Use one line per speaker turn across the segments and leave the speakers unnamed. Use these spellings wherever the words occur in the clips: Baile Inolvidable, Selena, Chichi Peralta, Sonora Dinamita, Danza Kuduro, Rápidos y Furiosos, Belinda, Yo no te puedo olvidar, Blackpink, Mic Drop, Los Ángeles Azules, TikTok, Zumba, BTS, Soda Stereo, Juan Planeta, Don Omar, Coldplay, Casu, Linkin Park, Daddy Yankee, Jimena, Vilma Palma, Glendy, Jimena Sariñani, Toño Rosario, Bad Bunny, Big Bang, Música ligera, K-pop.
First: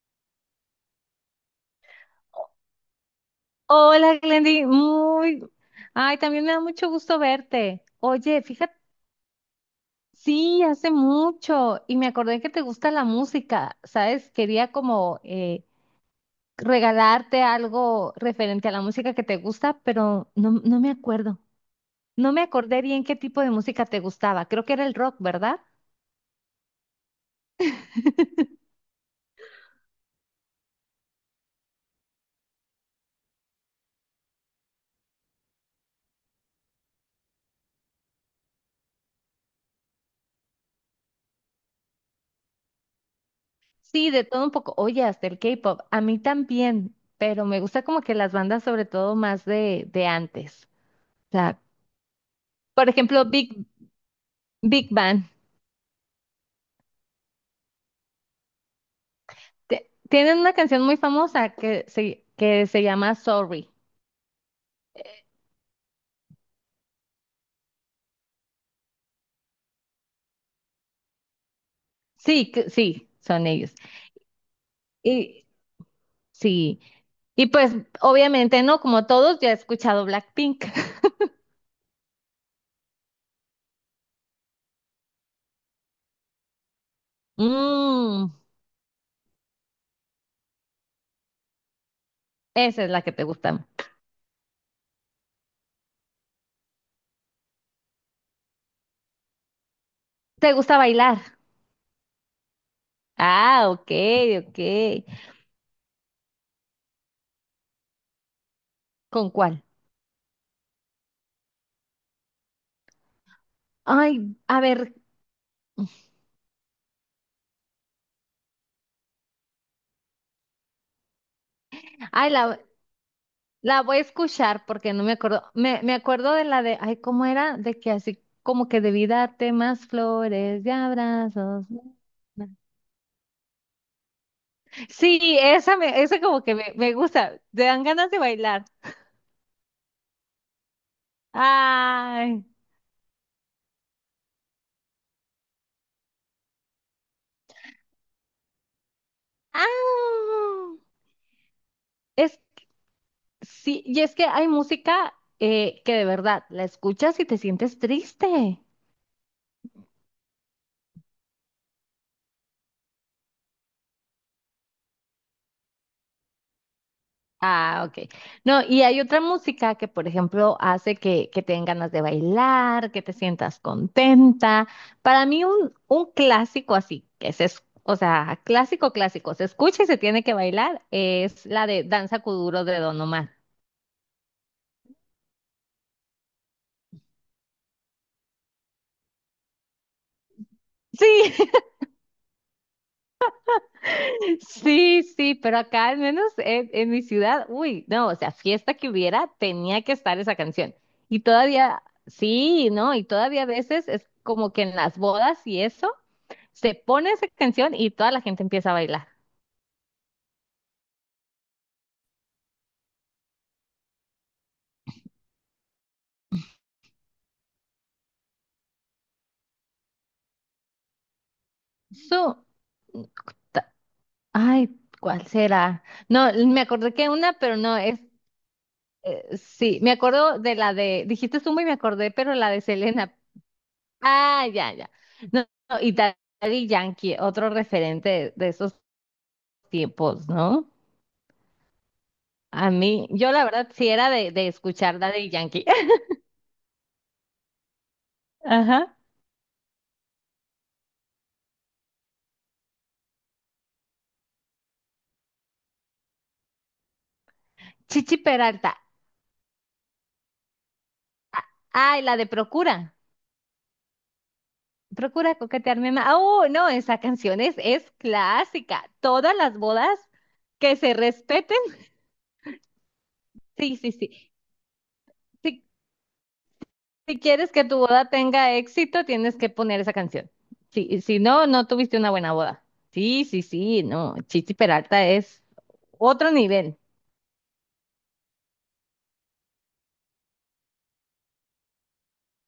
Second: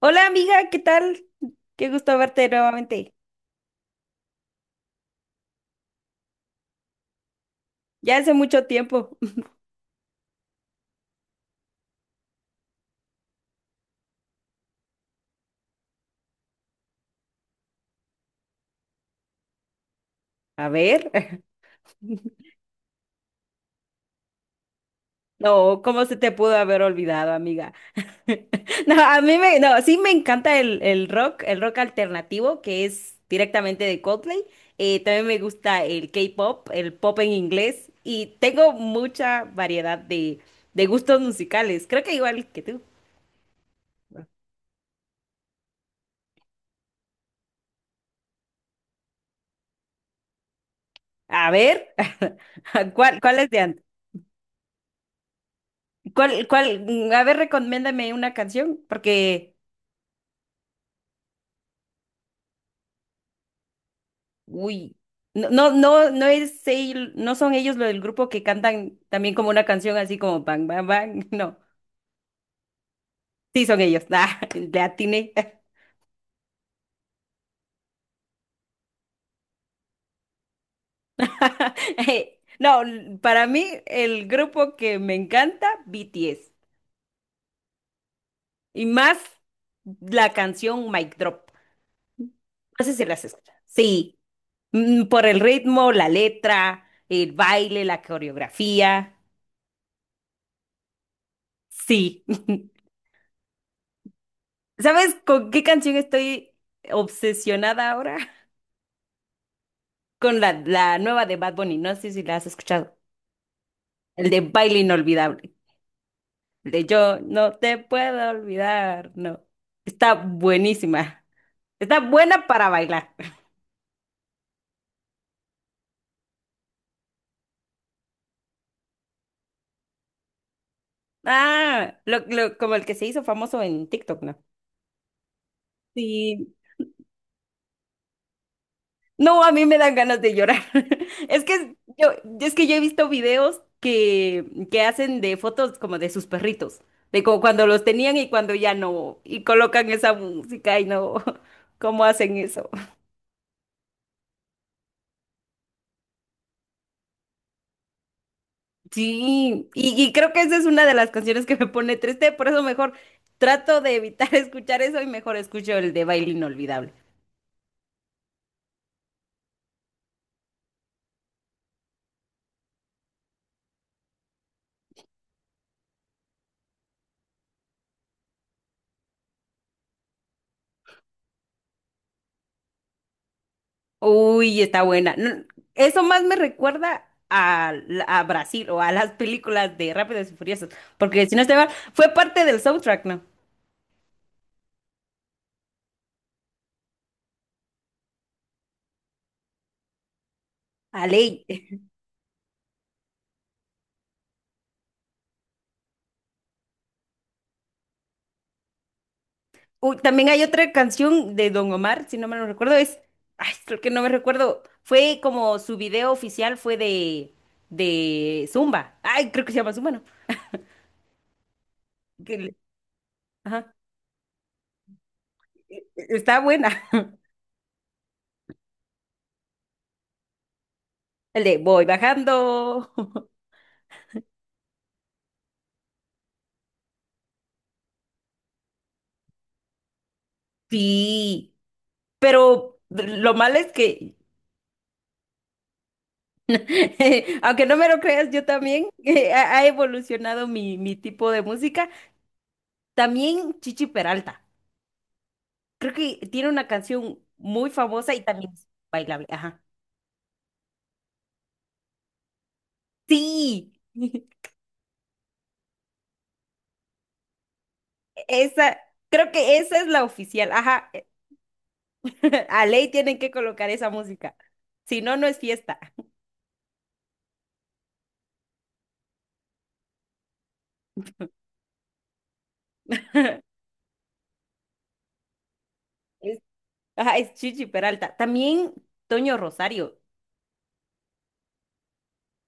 Hola, amiga, ¿qué tal? Qué gusto verte nuevamente.
Hola, Glendy. Muy. Ay, también me da mucho gusto verte.
Ya hace
Oye,
mucho
fíjate,
tiempo.
sí, hace mucho y me acordé que te gusta la música, ¿sabes? Quería como regalarte algo referente a la música que te gusta, pero no,
A
no me
ver.
acuerdo. No me acordé bien qué tipo de música te gustaba. Creo que era el rock, ¿verdad?
No, ¿cómo se te pudo haber olvidado, amiga? No, a mí me, no, sí me encanta el rock, el rock alternativo, que es directamente de Coldplay. También me gusta el K-pop, el pop en inglés, y tengo mucha variedad de gustos musicales. Creo que igual que tú.
Sí, de todo un poco. Oye, hasta el K-pop. A mí también, pero me gusta como que las bandas, sobre todo más de antes. O
A
sea,
ver,
por
¿cuál,
ejemplo,
cuál es de antes?
Big Bang.
¿Cuál? A ver, recomiéndame una canción, porque
Tienen una canción muy famosa que se llama Sorry.
uy, no es no son ellos lo del grupo que cantan también como una canción así como bang, bang, bang. No,
Sí, sí, son
sí
ellos.
son ellos. Ah, le atiné.
Y sí, y pues obviamente no, como todos, ya he escuchado Blackpink.
No, para mí el grupo que me encanta, BTS.
Mm,
Y más la canción Mic Drop.
esa
No
es
sé
la
si
que te
las escuchas.
gusta.
Sí. Mm, por el ritmo, la letra, el baile, la coreografía.
¿Te gusta bailar?
Sí.
Ah, ok, ok.
¿Sabes con qué canción estoy obsesionada ahora?
¿Con cuál?
Con la nueva de Bad Bunny, no sé si la has escuchado,
Ay,
el de
a
Baile
ver,
Inolvidable, el de Yo no te puedo olvidar, no, está buenísima, está
ay,
buena para bailar.
la voy a escuchar porque no me acuerdo. Me acuerdo de la de, ay, ¿cómo era? De que así como que debí darte más flores y abrazos.
Ah, como el que se hizo famoso en TikTok, ¿no?
Sí, esa como
Sí.
que me gusta, te dan ganas de bailar.
No, a mí me dan ganas de llorar. Es que yo,
Ay,
es que yo he visto videos que hacen de fotos como de sus perritos, de como cuando los tenían y cuando ya no, y colocan esa
ah,
música y no, ¿cómo hacen
es
eso?
sí, y es que hay música que de verdad la escuchas y te sientes triste.
Sí, y creo que esa es una de las canciones que me pone triste, por eso mejor trato de evitar escuchar eso y mejor escucho el de Baile Inolvidable.
Ah, ok. No, y hay otra música que, por ejemplo, hace que te den ganas de bailar, que te sientas contenta. Para mí, un clásico así, o sea, clásico, clásico, se escucha y se tiene que bailar, es la de Danza Kuduro de Don Omar.
Uy, está buena. No, eso más me recuerda a, a Brasil o a las películas de Rápidos y Furiosos, porque si no
Sí,
estoy mal, fue parte del soundtrack, ¿no?
sí, pero acá al menos en mi ciudad, uy, no, o sea, fiesta que hubiera, tenía que estar esa canción.
A
Y
ley.
todavía, sí, ¿no? Y todavía a veces es como que en las bodas y eso, se pone esa canción y toda la gente empieza a bailar.
Uy, también hay otra canción de Don Omar, si no me lo recuerdo, es, ay, creo que no me recuerdo, fue como su video oficial fue de Zumba. Ay, creo que se llama Zumba, ¿no? Que
Su,
le-
ta-
Ajá.
ay, ¿Cuál será? No,
Está
me
buena.
acordé que una, pero no, es, sí, me acuerdo de la de, dijiste
El de
Zumba y me
voy
acordé, pero la de
bajando.
Selena. Ah, ya, ya. No, no, y Daddy Yankee, otro referente de esos tiempos, ¿no?
Sí,
A
pero
mí, yo
lo
la
malo
verdad
es
sí era
que,
de escuchar Daddy Yankee.
aunque no me lo creas, yo también
Ajá.
ha ha evolucionado mi tipo de música. También Chichi Peralta. Creo que tiene una canción muy famosa
Chichi
y también es
Peralta.
bailable. Ajá.
Ay, la de Procura.
Sí,
Procura coquetearme más. Oh, no, esa canción es
esa,
clásica.
creo
Todas
que
las
esa es
bodas
la oficial.
que
Ajá.
se respeten.
A ley tienen que colocar
Sí,
esa
sí, sí.
música. Si no, no es
Si,
fiesta.
si quieres que tu boda tenga éxito, tienes que poner esa canción. Sí, si no, no tuviste una buena boda. Sí, sí, sí, no. Chichi Peralta es otro nivel.
Ajá, es Chichi Peralta. También Toño Rosario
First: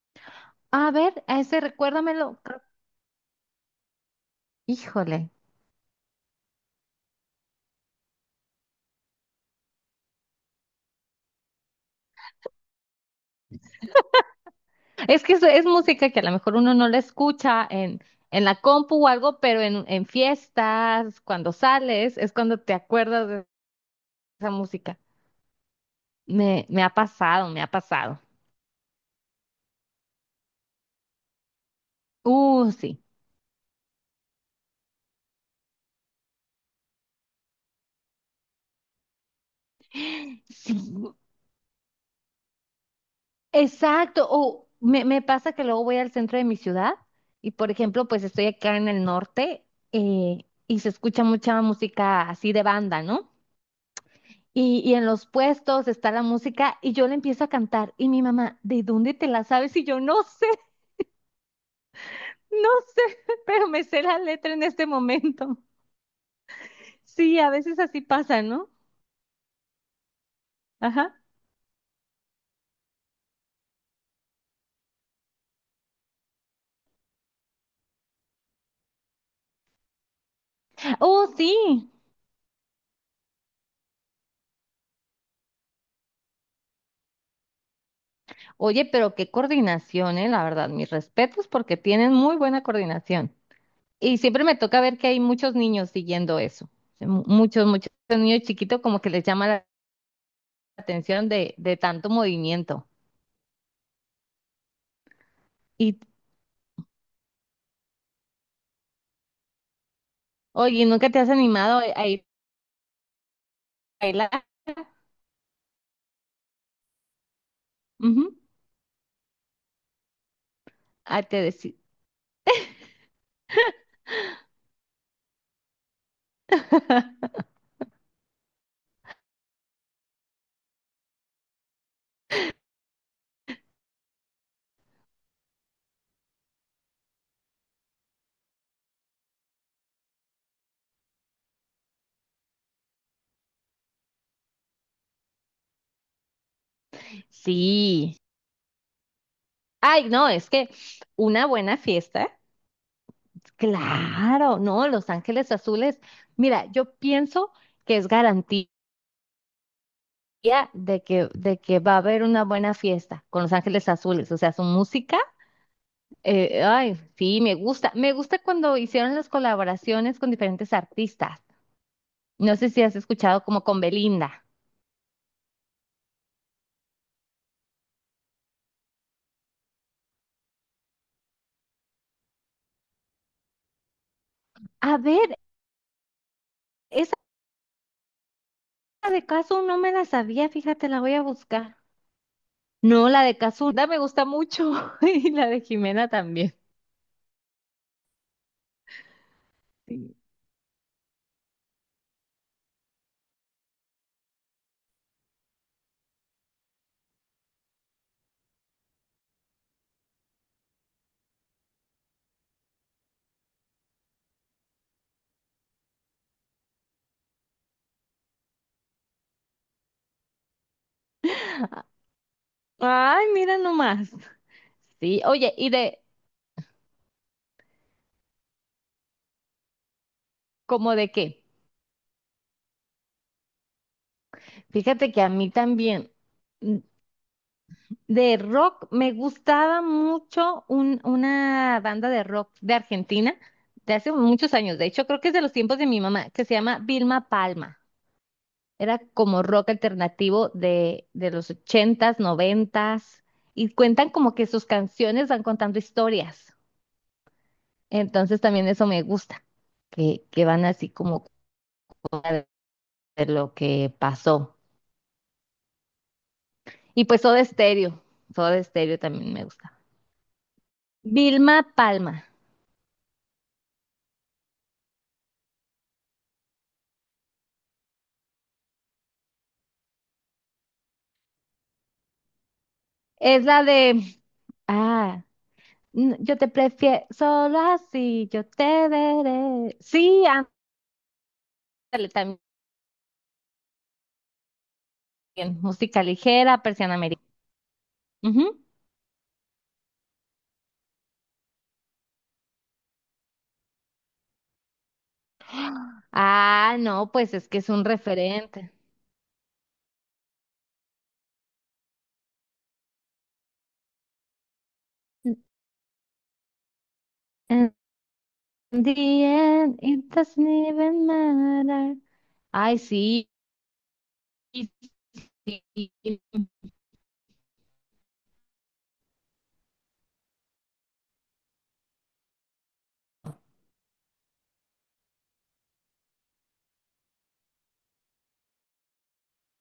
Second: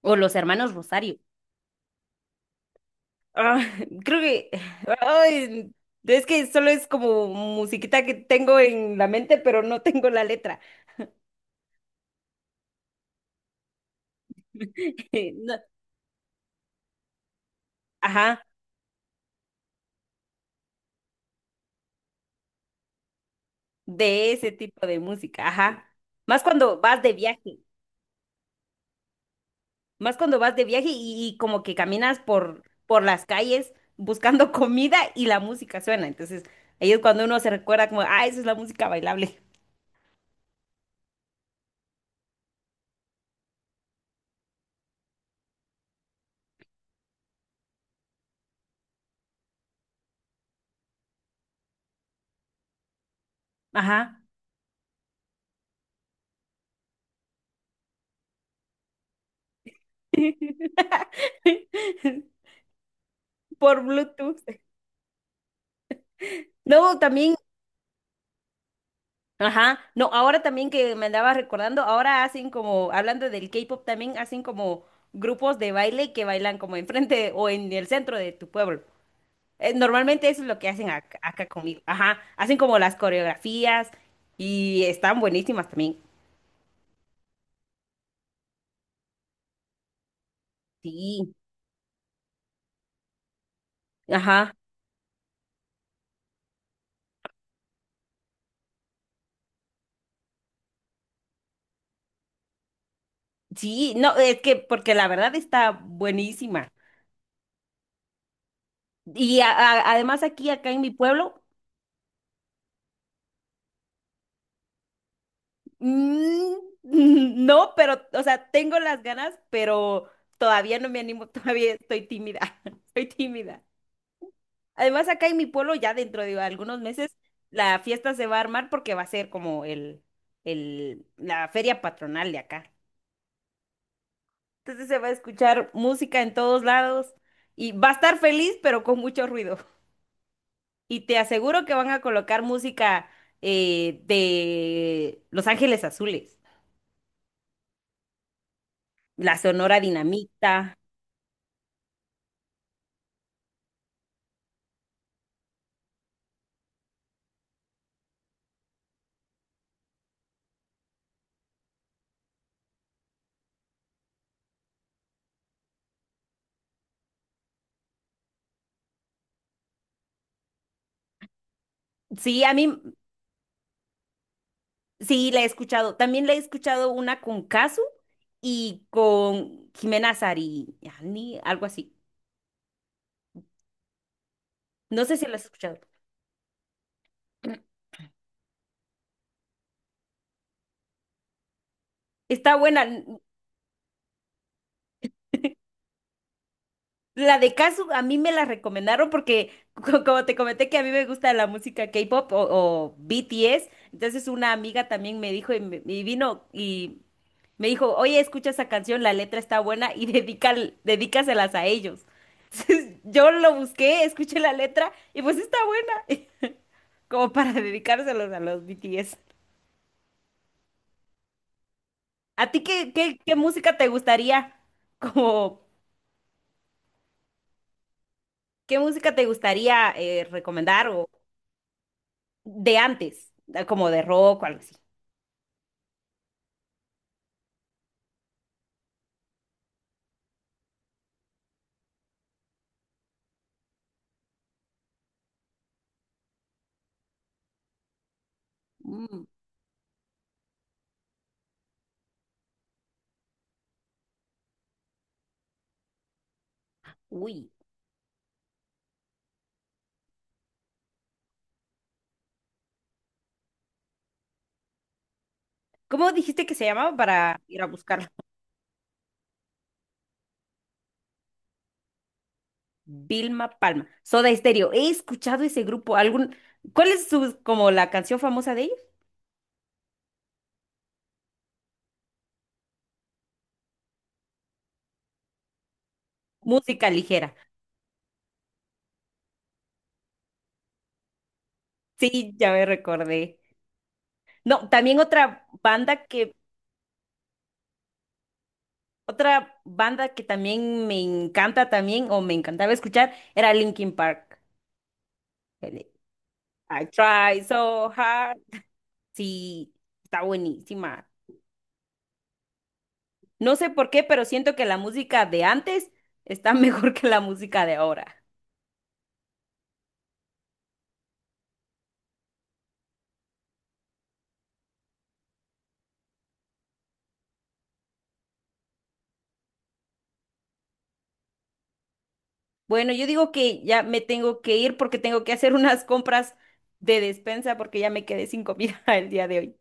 o los hermanos
A ver,
Rosario.
a ese recuérdamelo. Creo-
Ah, creo que
Híjole.
ay, es que solo es como musiquita que tengo en la mente, pero no tengo la letra.
Es que
No,
es música que a lo mejor uno no la escucha
ajá,
en la compu o algo, pero en fiestas, cuando sales, es cuando te acuerdas de
de
esa
ese tipo
música.
de música, ajá. Más cuando
Me ha
vas de
pasado,
viaje,
me ha pasado.
más cuando vas de viaje y como que caminas
Sí.
por las calles buscando comida y la música suena. Entonces, ahí es cuando uno se recuerda como, ah, esa es la música bailable.
Sí, exacto. O me pasa que luego voy al centro de mi ciudad y, por ejemplo, pues estoy acá en el norte y se escucha mucha música así de banda, ¿no?
Ajá.
Y en los puestos está la música y yo le empiezo a cantar y mi mamá, ¿de dónde te la sabes? Y yo no no sé, pero
Por
me sé la
Bluetooth.
letra en este momento.
No, también,
Sí, a veces así pasa, ¿no?
ajá, no, ahora también que me
Ajá.
andaba recordando, ahora hacen como, hablando del K-pop, también hacen como grupos de baile que bailan como enfrente o en el centro de tu pueblo. Normalmente eso es lo que hacen
Oh,
acá, conmigo,
sí.
ajá, hacen como las coreografías y están buenísimas también.
Oye, pero qué coordinación, la verdad. Mis
Sí,
respetos porque tienen muy buena coordinación. Y siempre
ajá,
me toca ver que hay muchos niños siguiendo eso. Sí, muchos, muchos niños chiquitos como que les llama la atención de tanto movimiento.
sí, no, es que porque la verdad está
Y,
buenísima. Y además aquí, acá en
oye,
mi
¿nunca te has
pueblo,
animado a ir a bailar?
mm, no, pero, o
Ujú.
sea, tengo las ganas, pero todavía no me
Ah,
animo,
te
todavía
deci-
estoy tímida, estoy tímida. Además, acá en mi pueblo, ya dentro de algunos meses, la fiesta se va a armar porque va a ser como la feria patronal de acá. Entonces se va a escuchar música en todos lados y va a estar feliz, pero con mucho ruido. Y te aseguro que van a colocar música de Los Ángeles Azules,
Sí.
la Sonora
Ay, no, es que
Dinamita.
una buena fiesta. Claro, no, Los Ángeles Azules. Mira, yo pienso que es garantía de de que va a haber una buena fiesta con Los Ángeles Azules. O sea, su música, ay, sí, me gusta. Me gusta cuando hicieron las colaboraciones con diferentes artistas.
Sí, a
No
mí,
sé si has escuchado como con Belinda.
sí, la he escuchado. También la he escuchado una con Casu y con Jimena Sariñani, algo así.
A
No sé si
ver,
la has escuchado.
esa de Casu no me la sabía, fíjate, la voy a buscar.
Está buena.
No,
N-
la de Caso me gusta mucho y la de Jimena también.
La de Casu a mí me la recomendaron porque, como te comenté, que a mí me gusta la música K-pop o BTS. Entonces una amiga también me dijo y, y vino y me dijo, oye, escucha esa canción, la letra está buena y dedícaselas a ellos. Entonces, yo lo busqué, escuché la letra y pues está buena. Como para dedicárselos a los BTS. ¿A ti qué, qué,
Ay,
qué
mira
música te
nomás.
gustaría,
Sí, oye,
como,
¿y de
qué música te gustaría recomendar
cómo
o
de qué?
de antes, como de rock o algo así?
Fíjate que a mí también mm, de rock me gustaba mucho una banda de rock de Argentina de hace muchos años. De hecho, creo que es de los tiempos de mi mamá, que se llama Vilma Palma. Era
Mm,
como rock alternativo de los ochentas, noventas, y cuentan como que sus canciones van contando historias.
uy,
Entonces también eso me gusta, que van así como de lo que pasó.
¿cómo dijiste que se llamaba
Y pues
para
Soda
ir a
Stereo,
buscarlo?
Soda Stereo también me gusta. Vilma Palma,
Vilma Palma, Soda Stereo. He escuchado ese grupo. ¿Algún, cuál es su, como la canción famosa de ellos?
es la de, ah, n- yo te
Música
prefiero
ligera.
solo así, yo te veré. Sí, ándale
Sí,
también,
ya me recordé. No, también otra
música
banda que
ligera, persiana americana. Ujú.
otra banda que también me encanta también, o me encantaba escuchar, era Linkin Park. El de,
Ah,
I
no, pues
try
es que es un
so hard.
referente.
Sí, está buenísima. No sé por qué, pero siento que la música de antes está mejor que la música
And
de ahora.
the end, it doesn't even matter. Ay, sí, sí,
Bueno, yo digo que ya me tengo que ir porque tengo que hacer unas compras de despensa porque ya me quedé sin comida el día de hoy.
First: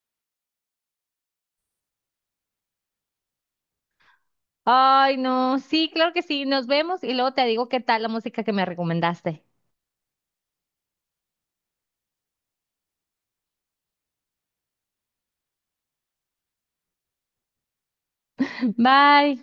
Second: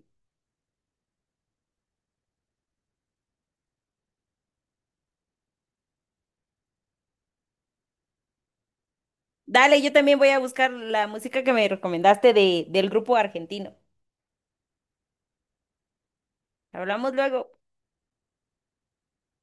Ay, no, sí, claro que sí, nos vemos y luego te digo qué tal la música que me recomendaste.
Dale, yo también voy a buscar la música que me recomendaste del grupo argentino. Hablamos luego.
Bye.